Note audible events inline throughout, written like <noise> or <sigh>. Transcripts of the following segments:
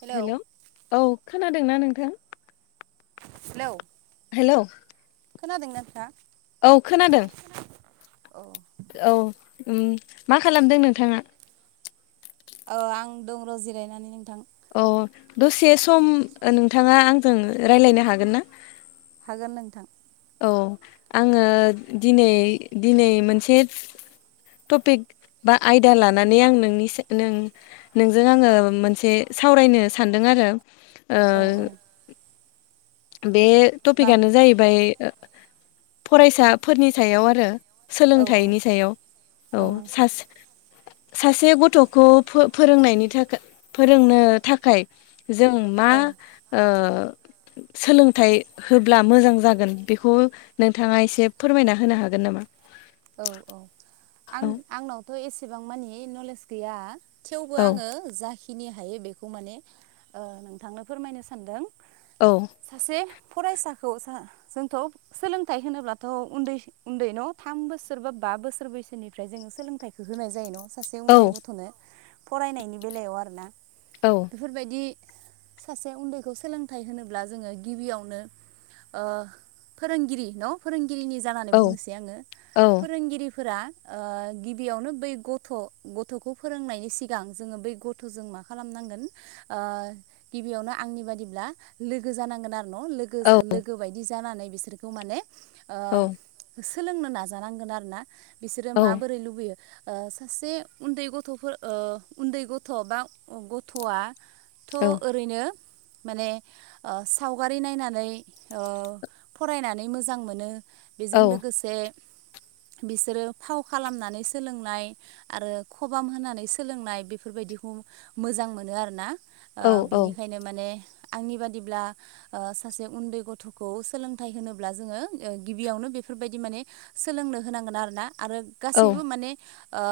Hello hello औ खोनादोंना नोंथां? हेल'। हेल'। खोनादों ना नोंथां? औ खोनादों। ओ औ मा खालामदों नोंथाङा? आं दं र' जिरायनानै नोंथां। अ दसे सम नोंथाङा आंजों रायलायनो हागोन ना? हागोन नोंथां। औ आङो दिनै मोनसे टपिक बा आयदा लानानै आं नोंनि नों नोंजों आङो मोनसे सावरायनो सान्दों आरो। ओ औ औ बे मा टपिकआनो जाहैबाय फरायसाफोरनि सायाव आरो। औ औ सोलोंथाइनि सायाव औ सासे सासे गथ'खौ फोरोंनायनि थाखाय फोरोंनो थाखाय जों मा औ सोलोंथाइ होब्ला मोजां जागोन बेखौ नोंथाङा एसे फोरमायना होनो हागोन नामा? औ औ औ आंनावथ' एसेबां मानि नलेज गैया थेवबो औ आङो जाखिनि हायो बेखौ माने नोंथांनो फोरमायनो सानदों। औ सासे फरायसाखौ जोंथ' सोलोंथाइ होनोब्लाथ' उन्दै उन्दैन' थाम बोसोरबा-बाबोसोर बैसोनिफ्राय जोङो सोलोंथाइखौ होनाय जायो न' सासे उन्दै गथ'नो। फरायनायनि बेलायाव आरोना औ बेफोरबायदि सासे उन्दैखौ सोलोंथाइ होनोब्ला जोङो गिबियावनो। ओ फोरोंगिरि न' फोरोंगिरिनि जानानै औ बुंनोसै आङो औ फोरोंगिरि फोरा ओ गिबियावनो बै गथ' गथ'खौ फोरोंनायनि सिगां जोङो बै गथ' जों मा खालामनांगोन ओ गिबियावनो आंनि बादिब्ला लोगो जानांगोन आ न' लोगो औ जो लोगो बायदि जानानै बिसोरखौ माने औ ओ सोलोंनो ना जानांगोन आरोना बिसोरो औ माबोरै लुबैयो। ओ सासे उन्दै गथ'फोर ओ उन्दै गथ' बा गथ'आ। औ थ' ओरैनो। माने ओ सावगारि नायनानै ओ फरायनानै मोजां मोनो। औ बेजों लोगोसे <inaudible> बिसोरो फाव खालामनानै सोलोंनाय आरो खबाम होनानै सोलोंनाय बेफोरबायदि खौ मोजां मोनो आरोना ओ औ औ औ बिनिखायनो माने आंनि बादिब्ला ओ सासे उन्दै गथ'खौ सोलोंथाइ होनोब्ला जोङो गिबियावनो बे फोरबायदि माने सोलोंनो होनांगोन आरोना आरो गासैबो माने ओ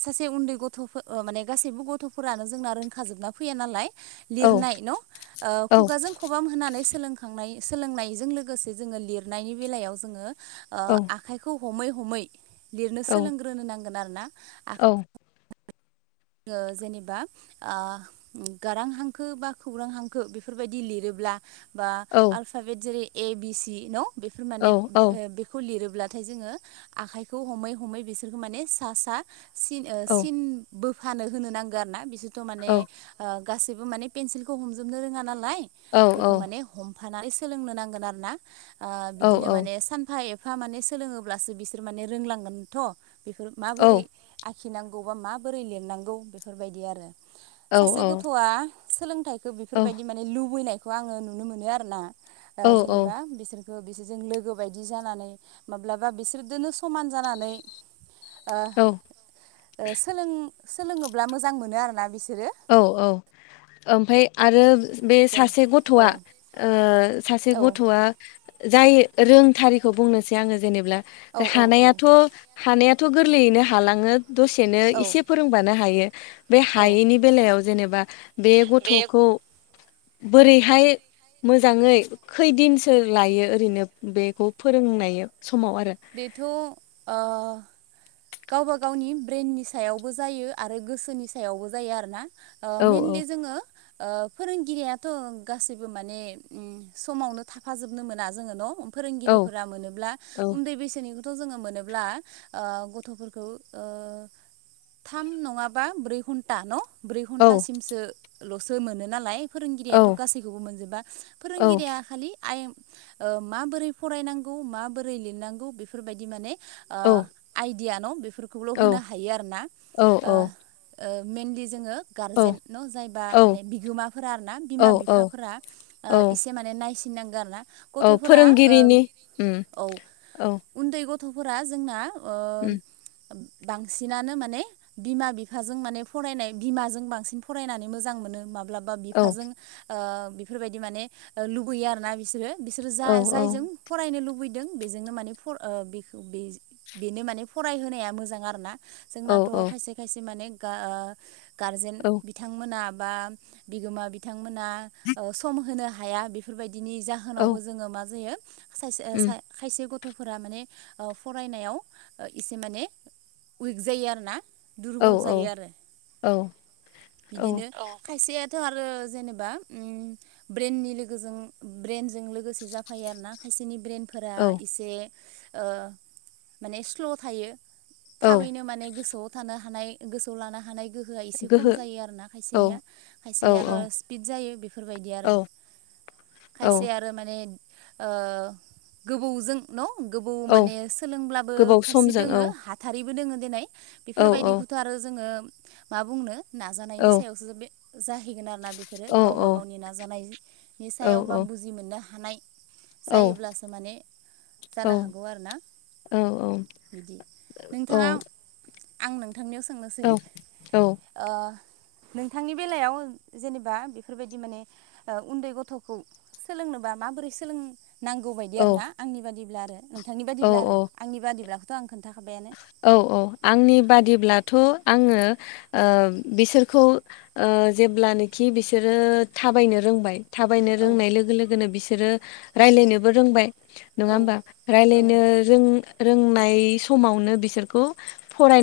सासे उन्दै गथ'फो ओ माने गासैबो गथ'फोरानो जोंना रोंखा जोबना फैया नालाय। लिरनाय न' ओ खुगाजों खुगाजों खबाम होनानै सो सोलोंखांनाय सोलोंनायजों लोगोसे जोङो लिरनायनि बेलायाव जोङो ओ आखाइखौ हमै-हमै लिरनो सोलोंग्रोनो नांगोन आरो ना। औ। जोङो जेनेबा ओ गारां हांखो बा खौरां हांखो बेफोरबायदि लिरोब्ला। बा आल्फाबेट जेरै- ए, बि, सि न' बेफोर माने ओ बेखौ लिरो अब्लाथाय जोङो आखाइखौ हमै-हमै बिसोरखौ माने सा-सा सिन ओ सिन फानो होनो नांगो आरो ना बिसोरथ' माने ओ गासैबो माने पेन्सिलखौ हमजोबनो रोङा ना लाय बेखौ माने हमफानानै सोलोंनो नांगोन आरो ना ओ बिदिनो माने सानफा ए एफा माने सोलोङोब्लासो बिसोर माने रोंलांगोनथ' बेफोर माबोरै आ खिनांगौ बा माबोरै लिरनांगौ बेफोरबायदि आरो सासे गथ'आ सोलोंथाइ खो बेफोरबायदि माने लुबैनायखौ आङो नुनो मोनो आरोना ओ जेनेबा बिसोर बिसोरजों लोगो बायदि जानानै माब्लाबा बिसोरजोंनो समान जानानै। ओ-ओ सोलों-सोलोङोब्ला मोजां मोनो आरोना बिसो औ-औ ओमफ्राय आरो बे जेने सासे औ गथ'आ ओ सासे औ गथ'आ। जाय रोंथारिखौ बुंनोसै आङो जेनेबा औ औ हानायाथ' हानाया थ' गोरलैयैनो हालाङो दसेनो औ एसे फोरोंबानो हायो। बे औ हायैनि बेलायाव जेनेबा बे गथ'खौ बोरैहाय मोजाङै खैदिनसो लायो ओरैनो बेखौ फोरोंनायाव? बेथ' ओ गावबा-गावनि ब्रेइननि सायावबो जायो आरो गोसोनि सायावबो जायो आरो ना। ओ औ मेइनलि जोङो। ओ फोरोंगिरियाथ' गासैबो माने उम समावनो थाफाजोबनो मोना जोङो न' औ फोरोंगिरिफोरा मोनोब्ला। औ उन्दै बैसोनिखौथ' जोङो मोनोब्ला ओ गथ'फोरखौ ओ थाम नङाबा ब्रै घणन्टा न'? ब्रै औ घन्टासिमसो लसो मोनो नालाय। फोरोंगिरियाथ' औ गासैखौबो मोनजोबा औ फोरोंगिरिया खालि आय ओ माबोरै फरायनांगौ माबोरै लिरनांगौ बेफोरबायदि माने। ओ औ आइडिया न' बेफोरखौल' औ होनो हायो आरोना औ ओ ओ मेइनलि जोङो। औ गारजेन न' जायबा माने औ बिगोमाफोरा आरोना औ औ बिमा-बिफाफोरा ओ औ एसे माने नायस थिनांगोन ना औ फोरोंगिरिनि औ औ उन्दै गथ'फोरा जोंना ओ उम बांसिनानो माने बिमा-बिफाजों माने फरायनाय, बिमाजों बांसिन फरायनानै मोजां मोनो माबा माब्लाबा औ बिफाजों बिफोरबायदि माने लुबैयो आर ना बिसोरो बिसोरो जा औ औ जायजों फरायनो लुबैदों बेजोंनो माने बर ओ बेखौ बेजों बेनो माने फरायहोनाया मोजां आरो ना औ जोंनाथ' खायसे खायसे माने ओ गारजेन औ बिथांमोना बा बिगोमा बिथांमोना सम होनो हाया बेफोरबायदि बिनि औ जाहोनावबो जोङो मा जायो सासे उम खायसे गथ'फोरा माने ओ फरायनायाव एसे माने उइक जायो आरो ना। औ दुरबल जायो आरो औ औ बिदिनो अ खायसे थ' आरो जेनेबा ब्रेननि लोगोजों ब्रेनजों लोगोसे जाफायो आर ना। बिसिोरनि ब्रेन फोरा औ एसे ओ माने स्ल' थायो। औ थाबैनो माने गोसोआव थानो हानाय गोसोआव लानो हानाय गोहो गोहोआ एसे खम गोहो जायो आरो ना औ खायसेनिया औ खायसेनिया आरो' स्पिड जायो बेफोरबायदि औ आरो। औ खायसे आरो माने ओ गोबौजों न' गोबौ औ माने सोलोंब्लाबो गोबाव खायसे समजों औ दोङो हाथारिबो दोङो देनाय औ बेफोरबायदिखौथ' आरो जोङो मा बुंनो नाजानायनि औ सायावसो बे जाहैगोन आरो ना बेफोरो औ गावबा गावनि नाजानायनि औ सायाव बा औ बुजि मोननो हानाय औ जायोब्लासो माने जानो हागौ आरो ना बिदि नोंथाङा आं नोंथांनियाव सोंनोसै ओ नोंथांनि बेलायाव जेनेबा बेफोरबायदि माने उन्दै गथ'खौ सोलोंनो बा माबोरै सोलोंनांगौ औ देरना आंनि बादिब्ला आरो नोंथांनि औ बाददिब्ला आरो औ आंनि बादिब्लाखौथ' आं खोन्थाखाबायानो। औ औ आंनि बादिब्लाथ' आङो ओ बिसोरखौ ओ ओ जेब्लानोखि बिसोरो थाबायनो रोंबाय थाबायनो औ रोंनाय लोगो लोगोनो बिसोरो रायलायनोबो रोंबाय। नङा औ होमबा औ रायलायनो रों रोंनाय समावनो बिसोरखौ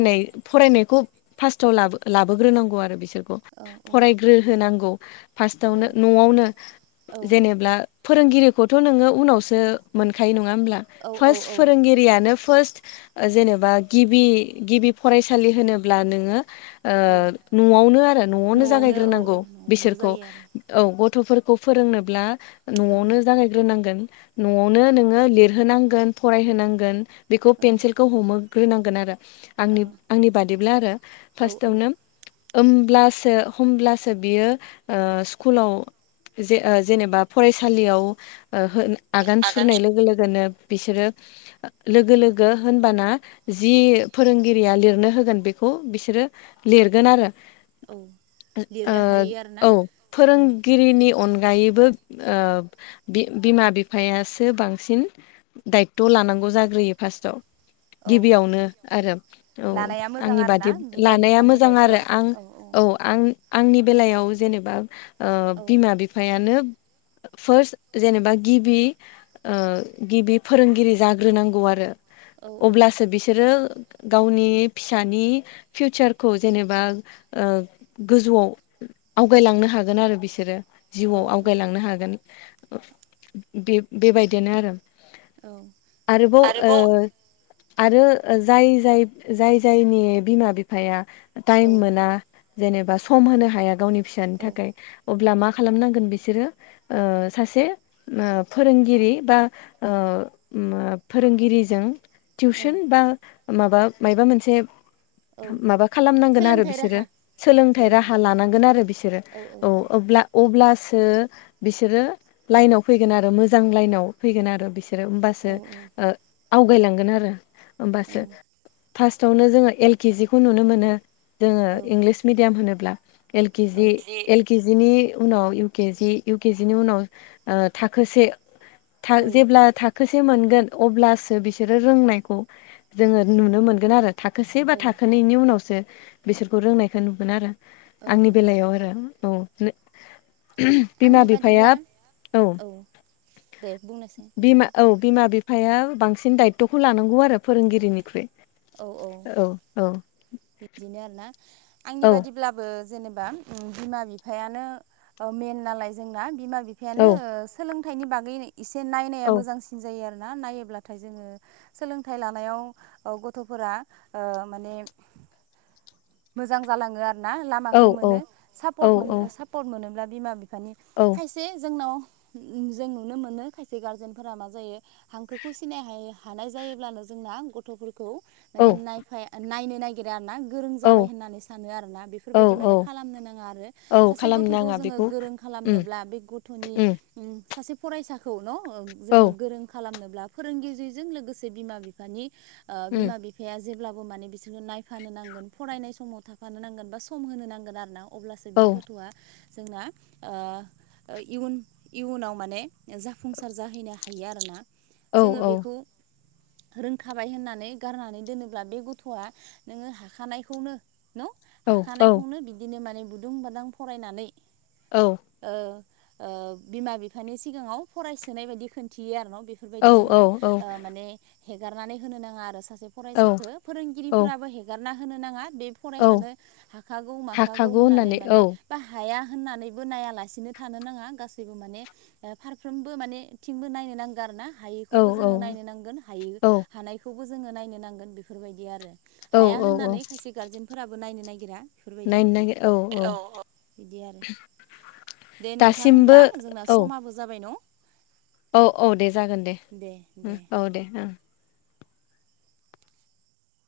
औ फरायनायखौ फास्टाव लाबो लाबोग्रो नांगौ आरो बिसोर औ फरायग्रो होनांगौ फास्टावनो न'आवनो औ जेनेब्ला फोरोंगिरिखौथ' नोङो उनावसो मोनखायो नङा होमब्ला औ फार्स्ट औ औ फोरोंगिरियानो फार्स्ट जेनेबा गिबि गिबि फरायसालि होनोब्ला नोङो औ ओ न'आवनो आरो न'आवनो औ औ जागायग्रोनांगौ न'आवनो बिसोरखौ जायो आरो औ ग थ'फोरखौ फोरोंनोब्ला औ न'आवनो जागायग्रोनांगोन। न'आवनो नोङो लिरहोनांगोन फरायहोनांगोन बेखौ औ पेन्सिलखौ हमो होनांगोन आरो औ आंनि आंनि बादिब्ला आरो औ औ फास्टावनो ओमब्लासो होमब्लासो बियो स्कुलाव जे जेनेबा फरायसालियाव ओ होन आगान सुरनाय लोगो लोगोनो बिसोरो लोगो लोगो होनबाना जि फोरोंगिरिया लिरनो होगोन बेखौ बिसोरो लिरगोन आरो। औ लिरनो हायो आरोना ओ औ औ फोरोंगिरिनि अन गायैबो ओ बिमा बिफायासो बांसिन दायथ' लानां गौ जाग्रोयो फार्स्टआव। औ औ गिबियावनो आरो औ लानाया मोजां आंनि आरो ना बादि बिमा लानाया बिफानि मोजां आरो दायथ'आ आं औ आं आंनि बेलायाव जेनेबा ओ औ बिमा बिफायानो फार्स्ट जेनेबा गिबि ओ गिबि फोरोंगिरि जाग्रोनांगौ आरो। औ अब्लासो बिसोरो गावनि फिसानि फिउचारखौ जेनेबा ओ गोजौआव आवगायलांनो हागोन आरो बिसोरो। औ जिउआव आवगायलांनो हागोन बे बेबायदिनो आरो आरोबाव ओ आरो जाय जाय जाय जायनि बिमा बिफाया टाइम मोना जेनेबा सम होनो हाया गावनि फिसानि औ थाखाय अब्ला मा खालामनांगोन बिसोरो ओ सासे फोरोंगिरि बा ओ ओ मा फोरोंगिरिजों टिउसन बा माबा मायबा मोनसे औ माबा खालामनांगोन आरो सोलोंथाइ बिसोरो राहा औ सोलोंथाइ राहा लानांगोन आरो बिसोरो औ ब्ला अब्लासो बिसोरो लाइनाव फैगोन आरो मोजां लाइनाव फैगोन आरो बिसोर बिसोरो होमबासो औ आवगायलांगोन आरो होमबासो फार्स्टआवनो जोङो एल के जि खौ नुनो मोनो जोङो इंलिस मिडियाम होनोब्ला एल औ केजि एल के जि नि उनाव U K G U K जिनि उनाव थाखोसे औ जेब्ला थाखोसे से मोनगोन अब्लासो बिसोरो रोंनायखौ जोङो नुनो मोनगोन आरो थाखोसे बा औ थाखोनैनि उनावसो बिसोरखौ रोंनायखौ नुगोन आरो आंनि औ बेलायाव आरो औ बिमा आंनि बिफाया बादिब्ला औ दे बुंनायसाय बिमा नोंथाङा औ बिमा बिफाया बांसिन दायथ'खौ लानांगौ आरो फोरोंगिरिनिख्रुइ औ औ बिदिनो आरो ना आंनि औ बादिब्लाबो जेनेबा बिमा बिफायानो मेन नालाय जोंना बिमा औ बिफायानो सोलों थाइनि बागै एसे नायनाया औ मोजांसिन जायो आरो ना-नायोब्लाथाय जोङो सोलोंथाइ लानायाव गथ'फोरा माने मोजां जालाङो आरो ना औ लामाखौ मोनो औ औ सापर्ट औ मोनो सापर्ट मोनोब्ला बिमा-बि मानि औ खायसे जोंनाव जों नुनो मोनो खायसे गारजेनफोरा मा जायो हांखोखौ सिनाय हानाय जायोब्लानो जोंना गथ'फोरखौ माने नाय नायनो नागिरा आरोना जाबाय औ होननानै सानो आरोना औ बेफोरबायदि माने औ खालामनो नाङा आरो औ सासे खालामनो गथखौ नाङा जोङो बेखौ गोरों उम खालामनोब्ला बे गथ'नि उम सासे फरायसाखौ न' जोङो औ गोरों खालामनोब्ला फोरोंगिरिजों लोगोसे बिमा बिफानि उम बिमा-बिफाया जेब्लाबो माने बिसोरखौ नायफानो नांगोन फरायनाय समाव थाफानो नांगोन बा सम होनो नांगोन आरोना अब्लासो औ बि गथ'आ जोंना ओ इयुन इयुनाव माने जाफुंसार जाहैनो हायो आरोना औ जोङो बेखौ रोंखाबाय होननानै गारनानै दोनोब्ला बे गथ'आ नोङो हाखानायखौनो न' औ औ हाखानायखौनो बिदिनो माने बुदुं बादां फरायनानै औ ओ बिमा-बिफानि सिगाङाव फरायसोनाय बायदि खिन्थियो आरो न' बेफोरबायदि जोङो ओ माने हेगारनानै होनो नाङा आरो सासे औ फरायसाखौ औ फोरोंगिरिफोराबो हेगारना होनो नाङा बे औ फरायखानो हाखागौ माखागौ हाखागौ होननानै औ माने बा हाया होननानैबो नायालासिनो थानो नाङा गासैबो माने फारफ्रोमबो माने थिंबो नायनो नांगौ आरो ना औ हायैखौबो जोङो नायनो नांगोन हायै औ हानायखौबो जोङो नायनो नांगोन बेफोरबायदि आरो औ हाया औ औ होननानै खायसे गारजेनफोराबो नायनो नागिरा बेफोरबायदि औ औ बिदि आरो दे नोंथां दासिमबो होमब्ला जोंना औ समाबो जाबाय न' औ औ दे जागोन दे औ दे ओं